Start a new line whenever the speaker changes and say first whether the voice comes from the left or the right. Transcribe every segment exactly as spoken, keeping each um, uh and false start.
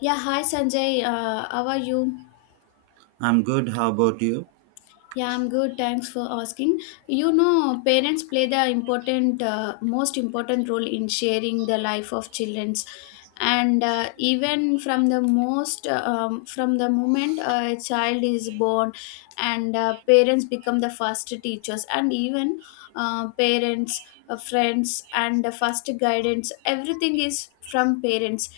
left: Yeah, hi Sanjay. Uh, how are you?
right: I'm good. How about you?
left: Yeah, I'm good. Thanks for asking. You know, parents play the important, uh, most important role in sharing the life of childrens, and uh, even from the most, uh, um, from the moment a child is born, and uh, parents become the first teachers, and even uh, parents, uh, friends, and the first guidance. Everything is from parents,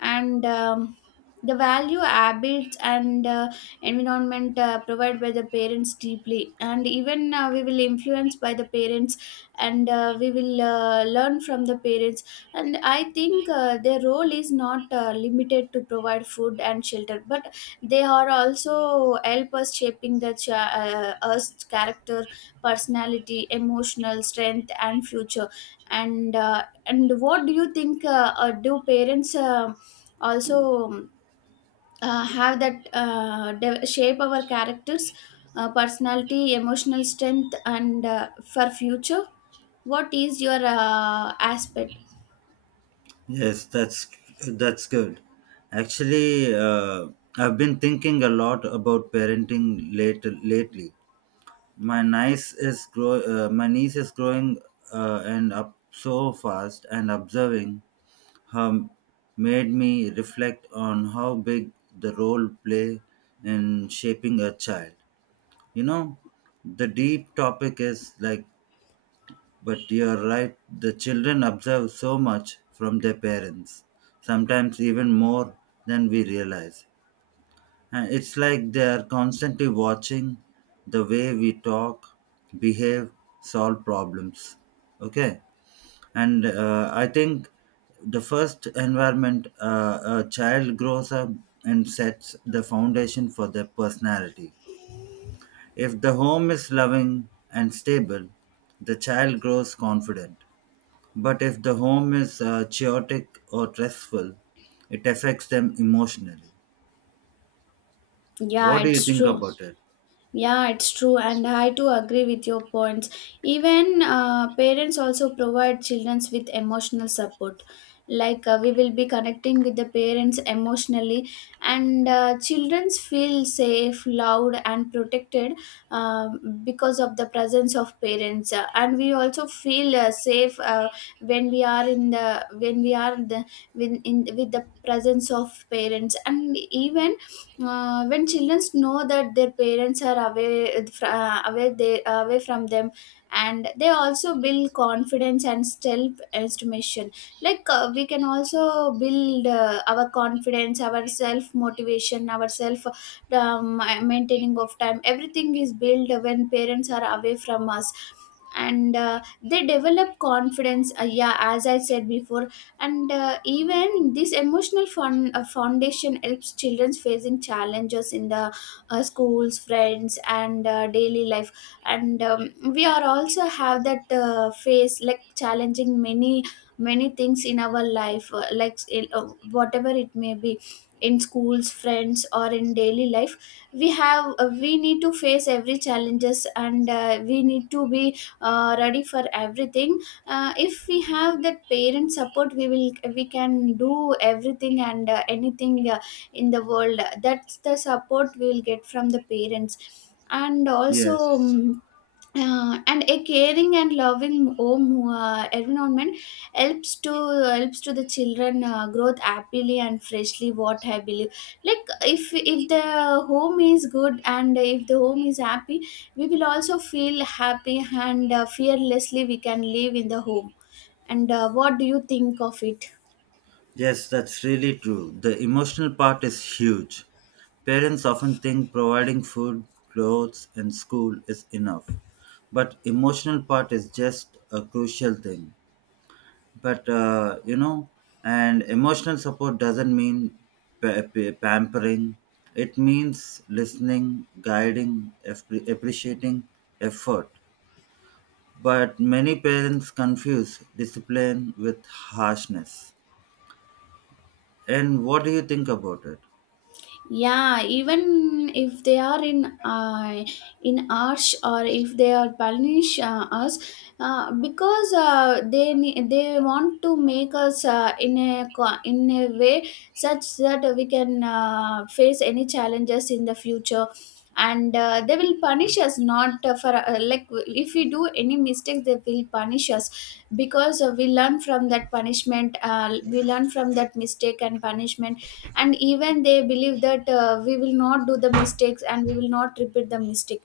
left: and um, the value habits and uh, environment uh, provided by the parents deeply and even uh, we will influence by the parents and uh, we will uh, learn from the parents and I think uh, their role is not uh, limited to provide food and shelter, but they are also help us shaping the ch- uh, us character, personality, emotional strength and future. And uh, and what do you think, uh, uh, do parents uh, also um, uh, have that uh, de- shape our characters, uh, personality, emotional strength and uh, for future? What is your uh, aspect?
right: Yes, that's that's good. Actually, uh, I've been thinking a lot about parenting late lately. My niece is grow uh, my niece is growing uh, and up so fast, and observing her made me reflect on how big the role play in shaping a child. You know, the deep topic is like But you're right, the children observe so much from their parents, sometimes even more than we realize. And it's like they are constantly watching the way we talk, behave, solve problems. Okay? And uh, I think the first environment uh, a child grows up and sets the foundation for their personality. If the home is loving and stable, the child grows confident. But if the home is uh, chaotic or stressful, it affects them emotionally.
left: Yeah,
right: What do you
left: it's
right: think
left: true.
right: about it?
left: Yeah, it's true, and I too agree with your points. Even uh, parents also provide children with emotional support. Like uh, we will be connecting with the parents emotionally, and uh, children feel safe, loved, and protected uh, because of the presence of parents. Uh, and we also feel uh, safe uh, when we are in the when we are the when in with the presence of parents, and even uh, when children know that their parents are away fr- uh, away they away from them, and they also build confidence and self estimation. Like uh, we can also build uh, our confidence, our self motivation, our self, um, maintaining of time, everything is built when parents are away from us, and uh, they develop confidence, uh, yeah, as I said before. And uh, even this emotional fun, uh, foundation helps children facing challenges in the uh, schools, friends and uh, daily life. And um, we are also have that uh, phase, like challenging many many things in our life, uh, like uh, whatever it may be, in schools, friends or in daily life, we have uh, we need to face every challenges, and uh, we need to be uh, ready for everything. Uh, if we have that parent support, we will we can do everything and uh, anything uh, in the world. That's the support we will get from the parents, and also
right: Yes.
left: um, uh, and a caring and loving home uh, environment helps to helps to the children uh, growth happily and freshly, what I believe. Like if if the home is good and if the home is happy, we will also feel happy, and uh, fearlessly we can live in the home. And uh, what do you think of it?
right: Yes, that's really true. The emotional part is huge. Parents often think providing food, clothes, and school is enough. But emotional part is just a crucial thing. But uh, you know And emotional support doesn't mean pa- pa- pampering. It means listening, guiding, appre- appreciating effort, but many parents confuse discipline with harshness. And what do you think about it?
left: Yeah, even if they are in uh, in arch, or if they are punish uh, us, uh, because uh, they ne- they want to make us uh, in a co- in a way such that we can uh, face any challenges in the future. And uh, they will punish us, not uh, for uh, like, if we do any mistakes they will punish us because uh, we learn from that punishment. Uh, we learn from that mistake and punishment, and even they believe that uh, we will not do the mistakes and we will not repeat the mistake.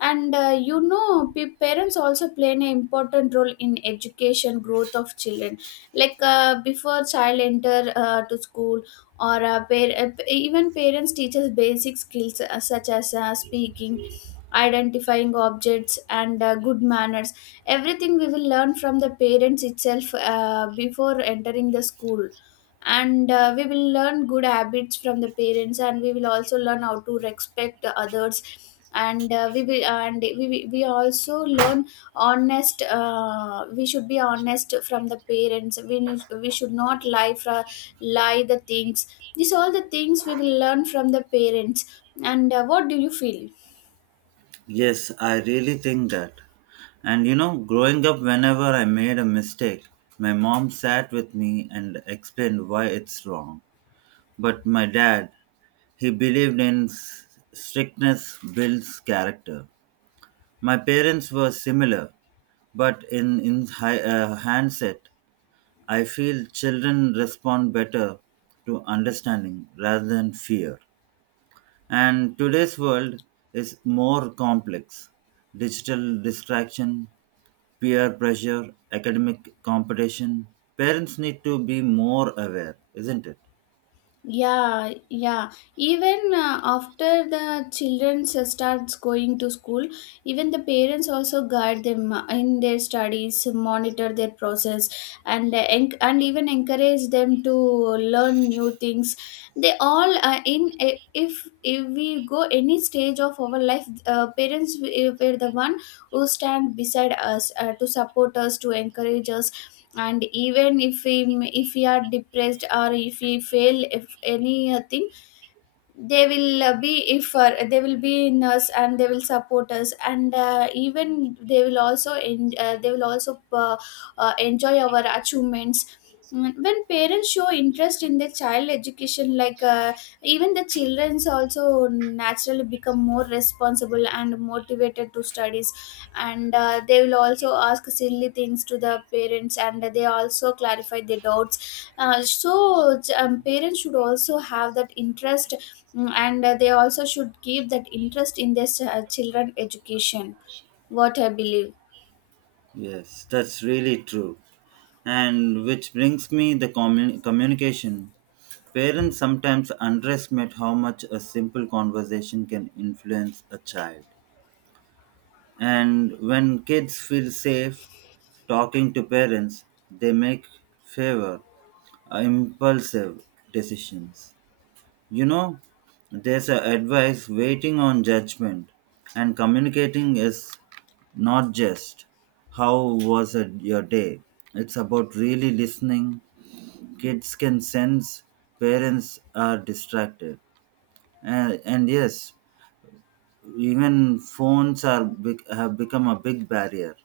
left: And uh, you know, p- parents also play an important role in education growth of children. Like uh, before child enter uh, to school, or uh, par- uh, even parents teaches basic skills, uh, such as uh, speaking, identifying objects and uh, good manners. Everything we will learn from the parents itself, uh, before entering the school. And uh, we will learn good habits from the parents, and we will also learn how to respect the others. And uh, we will and we, we we also learn honest uh, We should be honest from the parents. We need, we should not lie fra, lie the things. These all the things we will learn from the parents. And uh, what do you feel?
right: Yes, I really think that. And you know, growing up whenever I made a mistake, my mom sat with me and explained why it's wrong. But my dad, He believed in s- strictness builds character. My parents were similar, but in, in hi- uh, handset, I feel children respond better to understanding rather than fear. And today's world is more complex. Digital distraction, peer pressure, academic competition. Parents need to be more aware, isn't it?
left: Yeah, yeah. Even uh, after the children s- starts going to school, even the parents also guide them uh, in their studies, monitor their process, and uh, enc- and even encourage them to learn new things. They all uh, in I- if if we go any stage of our life, uh, parents w- were the one who stand beside us uh, to support us, to encourage us. And even if we if we are depressed, or if we fail, if anything, they will uh, be if uh, they will be in us and they will support us, and uh, even they will also en- uh, they will also uh, uh, enjoy our achievements. Mm, when parents show interest in their child education, like uh, even the childrens also naturally become more responsible and motivated to studies. And uh, they will also ask silly things to the parents and they also clarify their doubts, uh, so um, parents should also have that interest. Mm, and uh, they also should keep that interest in their uh, children education, what I believe.
right: Yes, that's really true. And which brings me the commun- communication. Parents sometimes underestimate how much a simple conversation can influence a child. And when kids feel safe talking to parents, they make favor uh, impulsive decisions. You know, there's a advice waiting on judgment, and communicating is not just how was it your day. It's about really listening. Kids can sense parents are distracted, and, and yes, even phones are bec- have become a big barrier.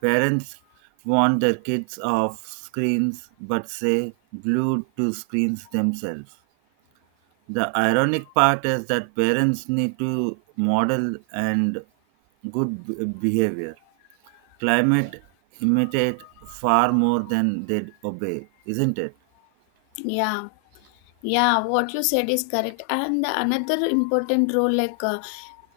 right: Parents want their kids off screens, but say glued to screens themselves. The ironic part is that parents need to model and good b- behavior. Climate imitate far more than they obey, isn't it?
left: Yeah, yeah. What you said is correct. And another important role, like uh,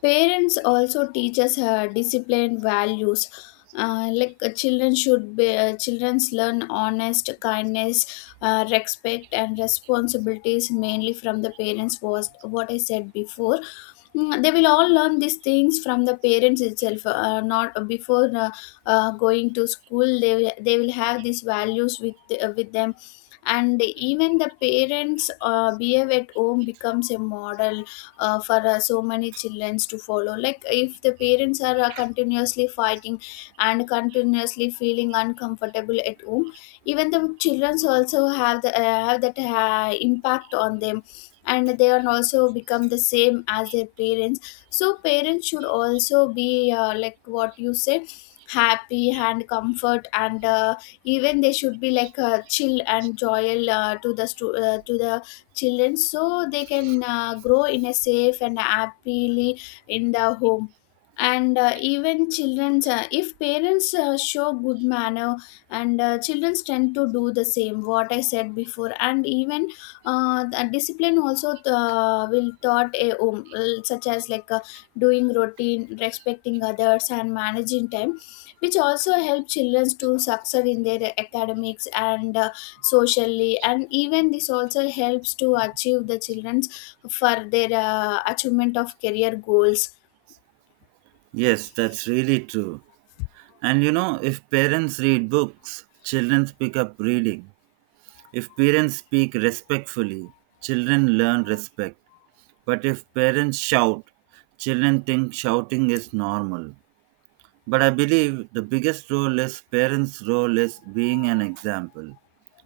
left: parents also teach us uh, discipline values. Uh, like uh, children should be, uh, childrens learn honest, kindness, uh, respect, and responsibilities mainly from the parents, was what I said before. Mm, they will all learn these things from the parents itself, uh, not before uh, uh, going to school. They will, they will have these values with uh, with them. And even the parents uh, behave at home becomes a model uh, for uh, so many children to follow. Like, if the parents are uh, continuously fighting and continuously feeling uncomfortable at home, even the children also have the uh, have that uh, impact on them, and they are also become the same as their parents. So parents should also be uh, like what you say, happy and comfort, and uh, even they should be like uh, chill and joyful uh, to the stu- uh, to the children, so they can uh, grow in a safe and happily in the home. And uh, even children, uh, if parents uh, show good manner, and uh, children tend to do the same, what I said before. And even uh, the discipline also uh, will taught a, um, such as like uh, doing routine, respecting others and managing time, which also help children to succeed in their academics and uh, socially. And even this also helps to achieve the children's for their uh, achievement of career goals.
right: Yes, that's really true. And you know, if parents read books, children pick up reading. If parents speak respectfully, children learn respect. But if parents shout, children think shouting is normal. But I believe the biggest role is parents' role is being an example,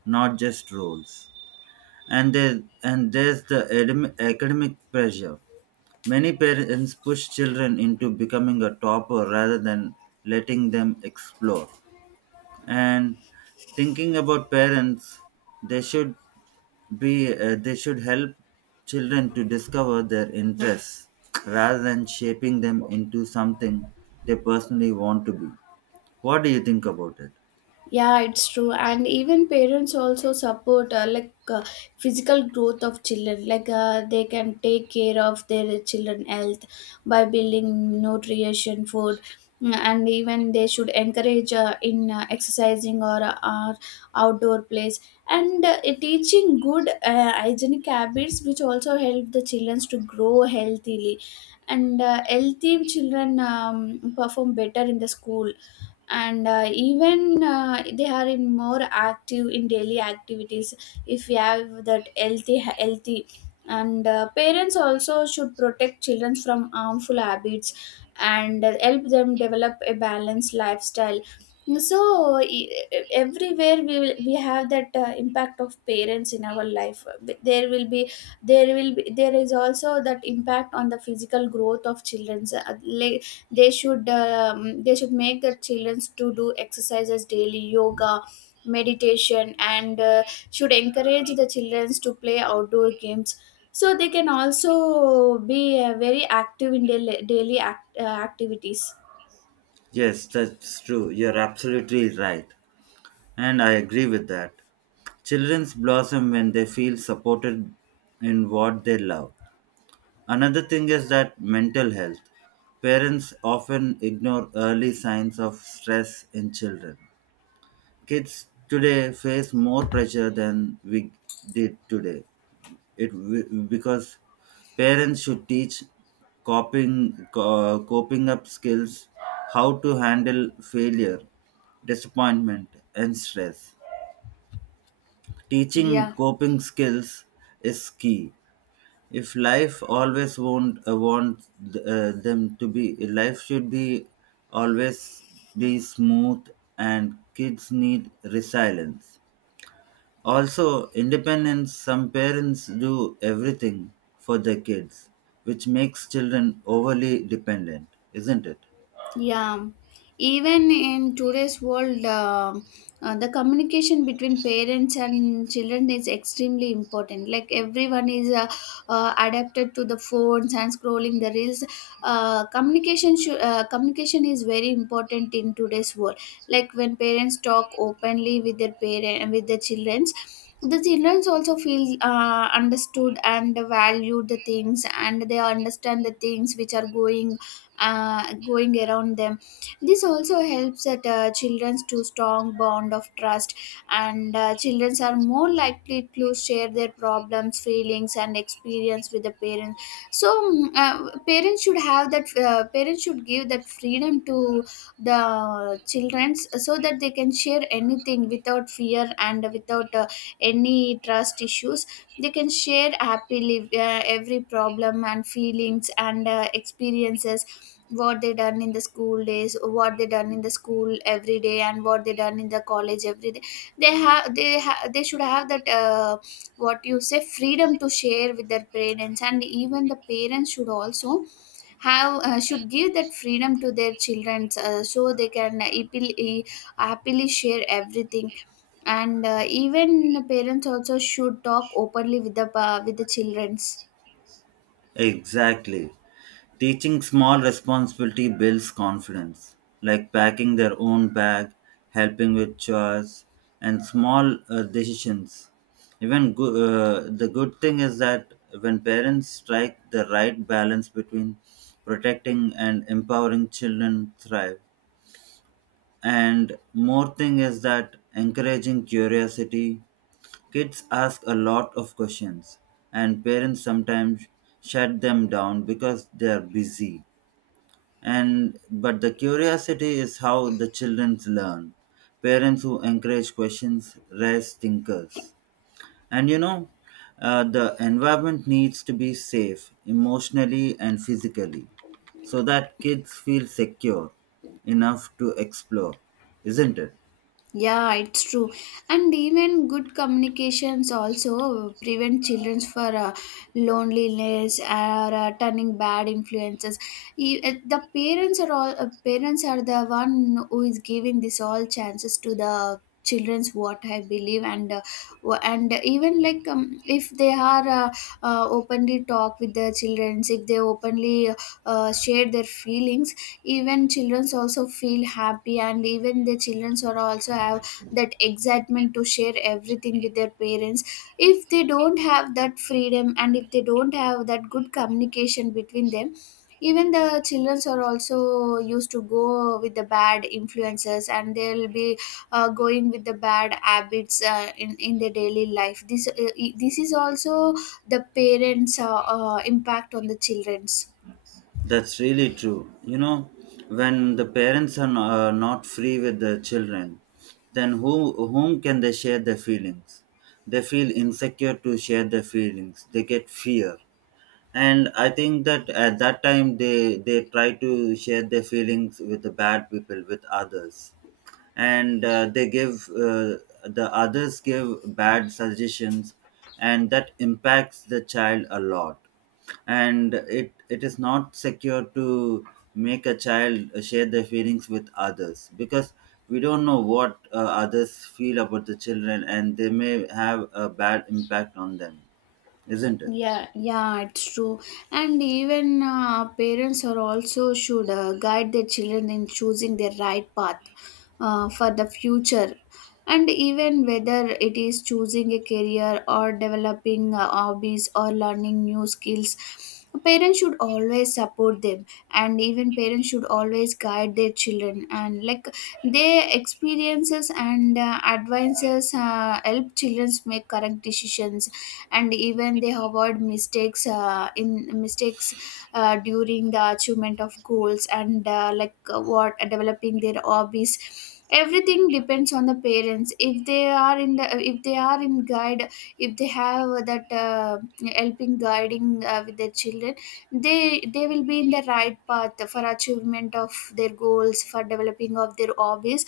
right: not just roles. And there, and there's the adem- academic pressure. Many parents push children into becoming a topper rather than letting them explore. And thinking about parents, they should be uh, they should help children to discover their interests rather than shaping them into something they personally want to be. What do you think about it?
left: Yeah, it's true. And even parents also support, uh, like uh, physical growth of children. Like uh, they can take care of their children health by building nutrition food. Mm, and even they should encourage uh, in uh, exercising or uh, or outdoor plays, and uh, teaching good uh, hygienic habits, which also help the children to grow healthily. And uh, healthy children um, perform better in the school, and uh, even uh, they are in more active in daily activities, if we have that healthy healthy. And uh, parents also should protect children from harmful habits and help them develop a balanced lifestyle. So e- e, everywhere we will, we have that uh, impact of parents in our life. There will be there will be there is also that impact on the physical growth of children. So, uh, like, they should um, they should make the children to do exercises daily, yoga, meditation and uh, should encourage the children to play outdoor games, so they can also be uh, very active in daily, daily act, uh, activities.
right: Yes, that's true. You're absolutely right. And I agree with that. Children's blossom when they feel supported in what they love. Another thing is that mental health. Parents often ignore early signs of stress in children. Kids today face more pressure than we did today. It wi- because parents should teach coping co- coping up skills, how to handle failure, disappointment, and stress. Teaching
left: Yeah.
right: coping skills is key. If life always won't uh, want uh, them to be, life should be always be smooth, and kids need resilience. Also, independence, some parents do everything for their kids, which makes children overly dependent, isn't it?
left: Yeah, even in today's world, uh, uh, the communication between parents and children is extremely important. Like everyone is uh, uh, adapted to the phones and scrolling the reels. Uh, communication should uh, communication is very important in today's world. Like when parents talk openly with their parent with their children. The children also feel uh, understood and valued the things, and they understand the things which are going uh, going around them. This also helps at uh, children's to strong bond of trust, and uh, children are more likely to share their problems feelings and experience with the parents. So mm, uh, parents should have that uh, parents should give that freedom to the children so that they can share anything without fear and without uh, any trust issues. They can share happily uh, every problem and feelings and uh, experiences, what they done in the school days, what they done in the school every day, and what they done in the college every day. They have they ha- they should have that uh, what you say freedom to share with their parents, and even the parents should also have uh, should give that freedom to their children, uh, so they can happily, happily share everything. And uh, even parents also should talk openly with the pa with the childrens.
right: Exactly. Teaching small responsibility builds confidence, like packing their own bag, helping with chores, and small uh, decisions. Even go- uh, the good thing is that when parents strike the right balance between protecting and empowering, children thrive. And more thing is that encouraging curiosity, kids ask a lot of questions and parents sometimes shut them down because they are busy. And but the curiosity is how the children learn. Parents who encourage questions raise thinkers. And you know, uh, the environment needs to be safe emotionally and physically so that kids feel secure enough to explore, isn't it?
left: Yeah, it's true. And even good communications also prevent children for uh, loneliness or uh, turning bad influences. E- uh, The parents are all uh, parents are the one who is giving this all chances to the children's what I believe. And uh, wha- and even like um, if they are uh, uh, openly talk with their childrens, if they openly uh, share their feelings, even childrens also feel happy, and even the childrens are also have that excitement to share everything with their parents. If they don't have that freedom, and if they don't have that good communication between them, even the childrens are also used to go with the bad influences, and they'll be uh, going with the bad habits uh, in in their daily life. This uh, this is also the parents uh, uh, impact on the children's.
right: That's really true. You know, when the parents are no- uh, not free with the children, then who whom can they share their feelings? They feel insecure to share their feelings. They get fear, and I think that at that time they they try to share their feelings with the bad people, with others. And uh, they give uh, the others give bad suggestions, and that impacts the child a lot. And it it is not secure to make a child share their feelings with others, because we don't know what uh, others feel about the children, and they may have a bad impact on them, isn't it?
left: Yeah, yeah, it's true. And even uh, parents are also should uh, guide their children in choosing their right path uh, for the future. And even whether it is choosing a career or developing uh, hobbies or learning new skills, parents should always support them. And even parents should always guide their children, and like their experiences and uh, advices uh, help children make correct decisions, and even they avoid mistakes uh, in mistakes uh, during the achievement of goals and uh, like uh, what developing their hobbies. Everything depends on the parents. If they are in the if they are in guide, if they have that uh, helping guiding uh, with their children, they they will be in the right path for achievement of their goals, for developing of their hobbies.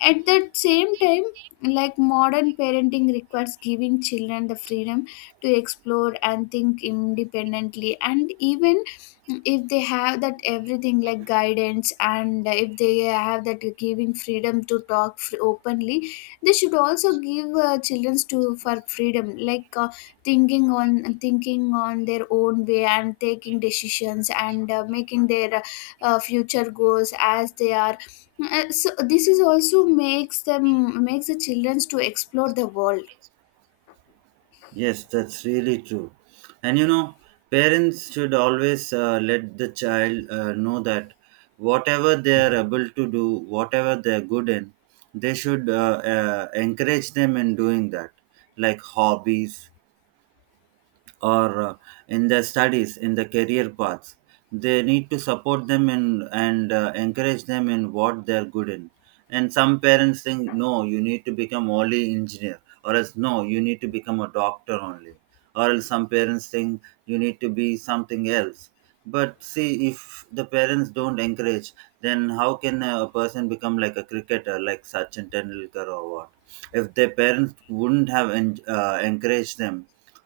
left: At that same time, like modern parenting requires giving children the freedom to explore and think independently. And even if they have that everything like guidance, and if they have that giving freedom to talk fr- openly, they should also give uh, children to for freedom like uh, thinking on thinking on their own way and taking decisions and uh, making their uh, future goals as they are. Uh, so this is also makes them, makes the children to explore the world.
right: Yes, that's really true. And you know, parents should always uh, let the child uh, know that whatever they are able to do, whatever they are good in, they should uh, uh, encourage them in doing that, like hobbies or uh, in their studies, in the career paths. They need to support them in, and uh, encourage them in what they're good in. And some parents think, no, you need to become only engineer, or else no, you need to become a doctor only, or else some parents think you need to be something else. But see, if the parents don't encourage, then how can a person become like a cricketer like Sachin Tendulkar or what? If their parents wouldn't have en- uh, encouraged them,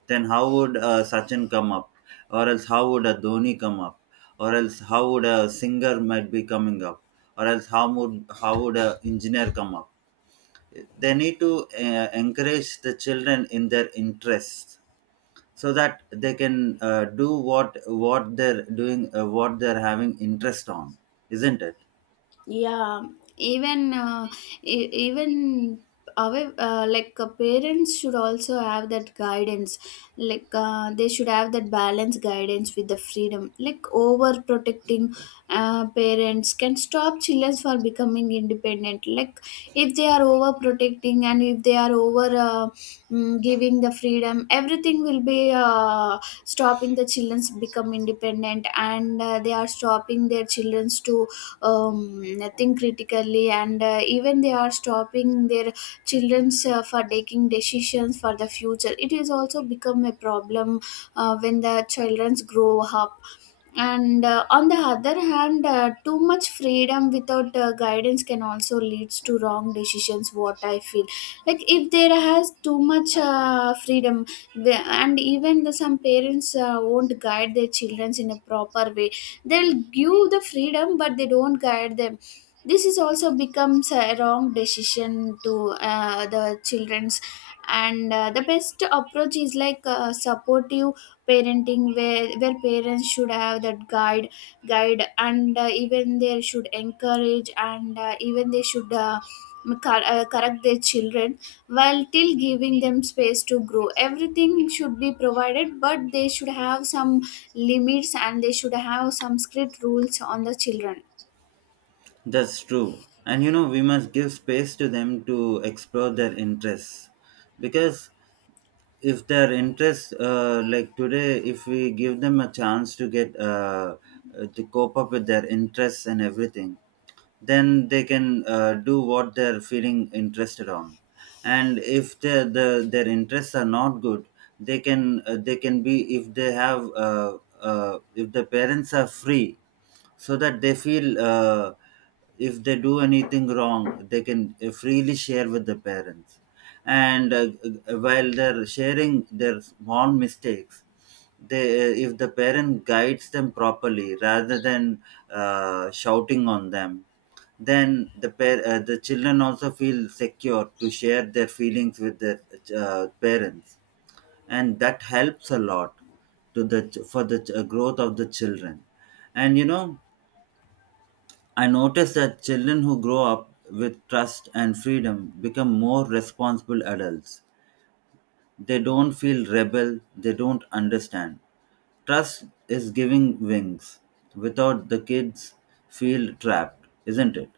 right: then how would uh, Sachin come up? Or else how would a Dhoni come up? Or else how would a singer might be coming up? Or else how would how would a engineer come up? They need to uh, encourage the children in their interests, so that they can uh, do what what they're doing, uh, what they're having interest on, isn't it?
left: Yeah. Even uh, e- even our uh, like uh, parents should also have that guidance. Like uh, they should have that balance guidance with the freedom. Like overprotecting uh, parents can stop children for becoming independent. Like if they are overprotecting, and if they are over uh, mm, giving the freedom, everything will be uh, stopping the children's become independent, and uh, they are stopping their children's to um, think critically. And uh, even they are stopping their children's uh, for taking decisions for the future. It is also become a problem uh, when the childrens grow up. And uh, on the other hand, uh, too much freedom without uh, guidance can also leads to wrong decisions, what I feel. Like if there has too much uh, freedom, the- and even the, some parents uh, won't guide their children in a proper way. They'll give the freedom, but they don't guide them. This is also becomes a wrong decision to uh, the children's. And uh, the best approach is like uh, supportive parenting, where where parents should have that guide guide and uh, even they should encourage, and uh, even they should uh, cor- uh, correct their children while till giving them space to grow. Everything should be provided, but they should have some limits, and they should have some strict rules on the children.
right: That's true. And you know, we must give space to them to explore their interests, because if their interests, uh, like today, if we give them a chance to get uh, uh, to cope up with their interests and everything, then they can uh, do what they're feeling interested on. And if their the, their interests are not good, they can uh, they can be if they have uh, uh, if the parents are free so that they feel, uh, if they do anything wrong, they can uh, freely share with the parents. And uh, uh, while they're sharing their small mistakes, they uh, if the parent guides them properly rather than uh, shouting on them, then the par- uh, the children also feel secure to share their feelings with their uh, parents, and that helps a lot to the ch- for the ch- growth of the children. And you know, I noticed that children who grow up with trust and freedom become more responsible adults. They don't feel rebel, they don't understand. Trust is giving wings. Without, the kids feel trapped, isn't it?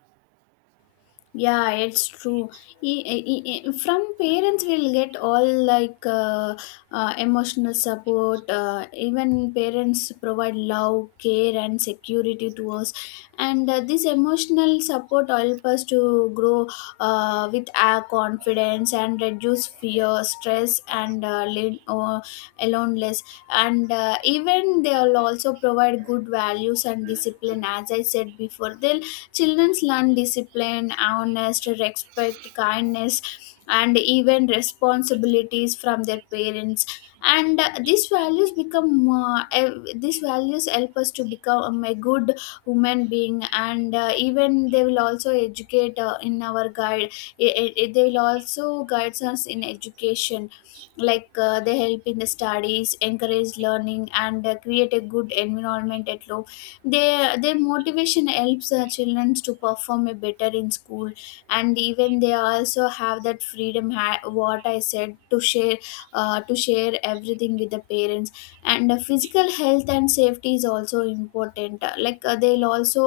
left: Yeah, it's true. E- e- e- e, From parents, we'll get all like uh, uh, emotional support. Uh, even parents provide love, care, and security to us. And uh, this emotional support help us to grow uh, with our confidence and reduce fear, stress, and uh, lin- or aloneness. And uh, even they'll also provide good values and discipline. As I said before, they'll children learn discipline, honest, respect, kindness, and even responsibilities from their parents. And uh, these values become uh, ev- these values help us to become a good human being. And uh, even they will also educate uh, in our guide. I- i- they will also guide us in education. Like uh, they help in the studies, encourage learning, and uh, create a good environment at home. They their motivation helps uh, children to perform a better in school. And even they also have that freedom ha- what I said to share uh, to share everything with the parents. And uh, physical health and safety is also important. Uh, like uh, they'll also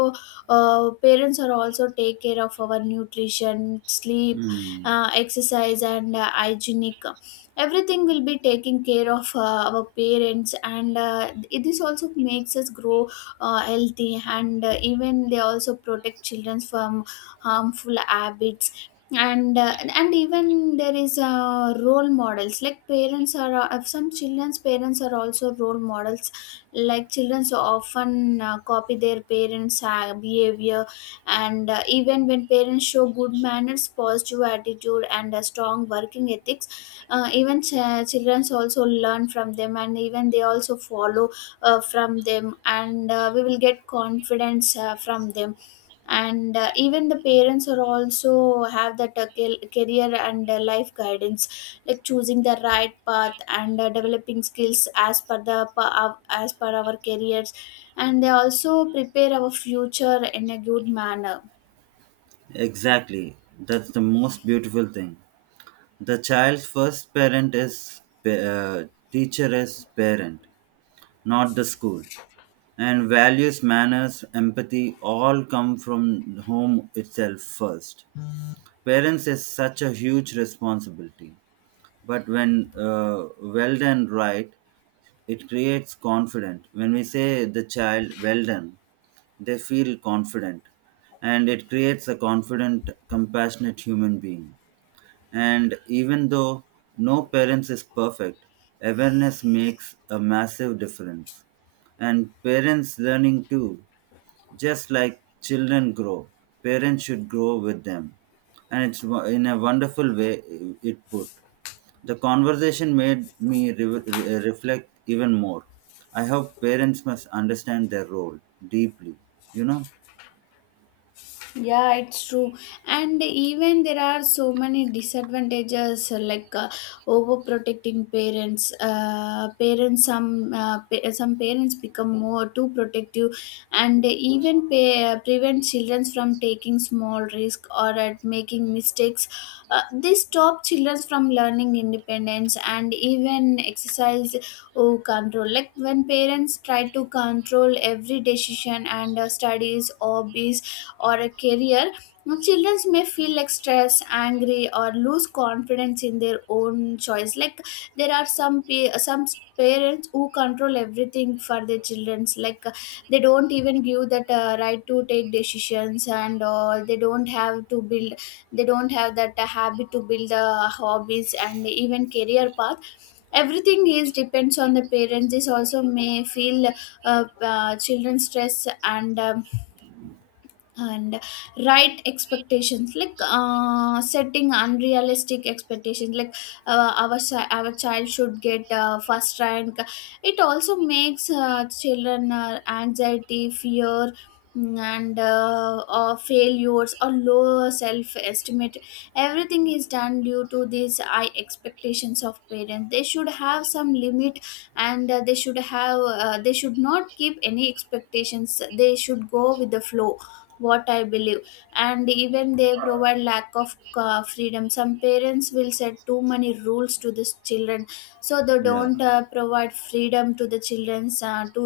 left: uh, parents are also take care of our nutrition, sleep,
right: Hmm.
left: uh, exercise, and uh, hygienic. Everything will be taking care of uh, our parents. And uh, this also makes us grow uh, healthy. And uh, even they also protect children from harmful habits. And uh, and even there is uh, role models. Like parents are uh, of some children's, parents are also role models. Like children so often uh, copy their parents uh, behavior. And uh, even when parents show good manners, positive attitude, and a strong working ethics, uh, even ch- children also learn from them, and even they also follow uh, from them. And uh, we will get confidence uh, from them. And uh, even the parents are also have that uh, cal- career and uh, life guidance, like choosing the right path and uh, developing skills as per the pa- our- as per our careers. And they also prepare our future in a good manner.
right: Exactly. That's the most beautiful thing. The child's first parent is pa- uh, teacher is parent, not the school. And values, manners, empathy all come from home itself first. Parents is such a huge responsibility, but when uh, well done right, it creates confidence. When we say the child well done, they feel confident, and it creates a confident, compassionate human being. And even though no parents is perfect, awareness makes a massive difference. And parents learning too, just like children grow, parents should grow with them. And it's wo- in a wonderful way it put. The conversation made me re- re- reflect even more. I hope parents must understand their role deeply, you know?
left: Yeah, it's true. And even there are so many disadvantages uh, like uh, overprotecting parents. Uh, parents some uh, pa- some parents become more too protective, and even pa- prevent children from taking small risk or at making mistakes. Uh, this stop children from learning independence, and even exercise oh, control. Like when parents try to control every decision and uh, studies, hobbies, or a career, children may feel like stressed, angry, or lose confidence in their own choice. Like there are some pa- some parents who control everything for their childrens. Like uh, they don't even give that uh, right to take decisions and all. They don't have to build, they don't have that uh, habit to build the hobbies and even career path. Everything is depends on the parents. This also may feel uh, uh, children stress. And um, and right expectations, like uh, setting unrealistic expectations, like uh, our chi- our child should get uh, first rank. It also makes uh, children uh, anxiety, fear, mm, and uh, or failures, or lower self estimate. Everything is done due to these high expectations of parents. They should have some limit, and uh, they should have uh, they should not keep any expectations. They should go with the flow, what I believe. And even they provide lack of uh, freedom. Some parents will set too many rules to the children, so they
right: Yeah.
left: don't uh, provide freedom to the children's uh, to,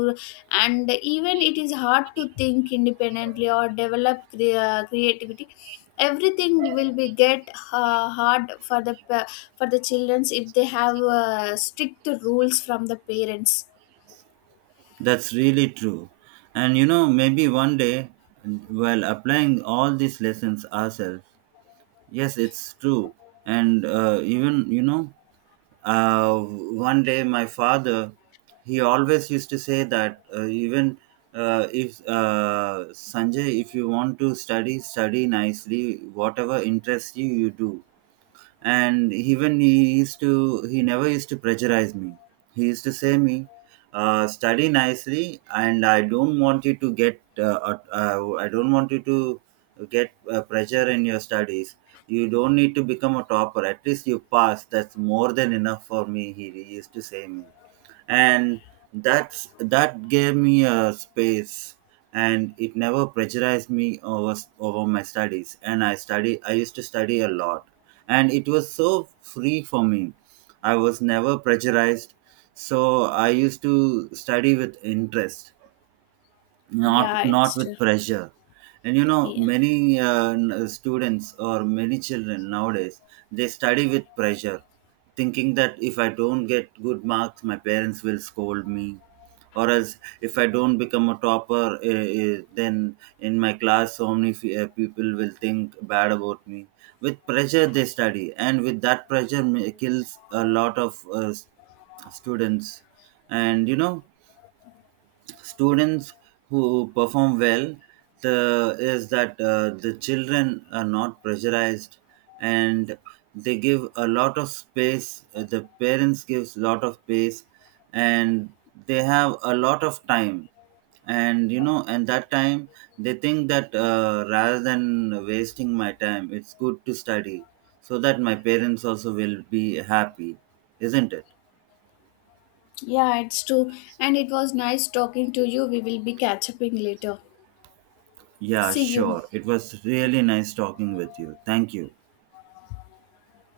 left: and even it is hard to think independently or develop cre- uh, creativity. Everything will be get uh, hard for the pa- for the childrens if they have uh, strict rules from the parents.
right: That's really true. And you know, maybe one day, while applying all these lessons ourselves, yes, it's true. And uh, even, you know, uh, one day my father, he always used to say that uh, even uh, if uh, Sanjay, if you want to study, study nicely, whatever interests you, you do. And even he used to he never used to pressurize me. He used to say me, uh, study nicely, and I don't want you to get uh, at- uh, I don't want you to get uh, pressure in your studies. You don't need to become a topper, at least you pass, that's more than enough for me, he, he used to say me. And that's that gave me a space, and it never pressurized me over over my studies, and i study I used to study a lot. And it was so free for me, I was never pressurized, so I used to study with interest, not
left: Yeah,
right: not
left: it's true.
right: with pressure. And you know,
left: Yeah.
right: many uh, n- students or many children nowadays, they study with pressure, thinking that if I don't get good marks my parents will scold me, or else if I don't become a topper, uh, uh, then in my class so many fe- uh, people will think bad about me. With pressure they study, and with that pressure ma- kills a lot of uh, s- students. And you know, students who perform well, the is that uh, the children are not pressurized, and they give a lot of space, uh, the parents gives a lot of space, and they have a lot of time. And you know, and that time they think that uh, rather than wasting my time it's good to study, so that my parents also will be happy, isn't it?
left: Yeah, it's true. And it was nice talking to you. We will be catching up later.
right: Yeah,
left: See you.
right: sure, it was really nice talking with you, thank you.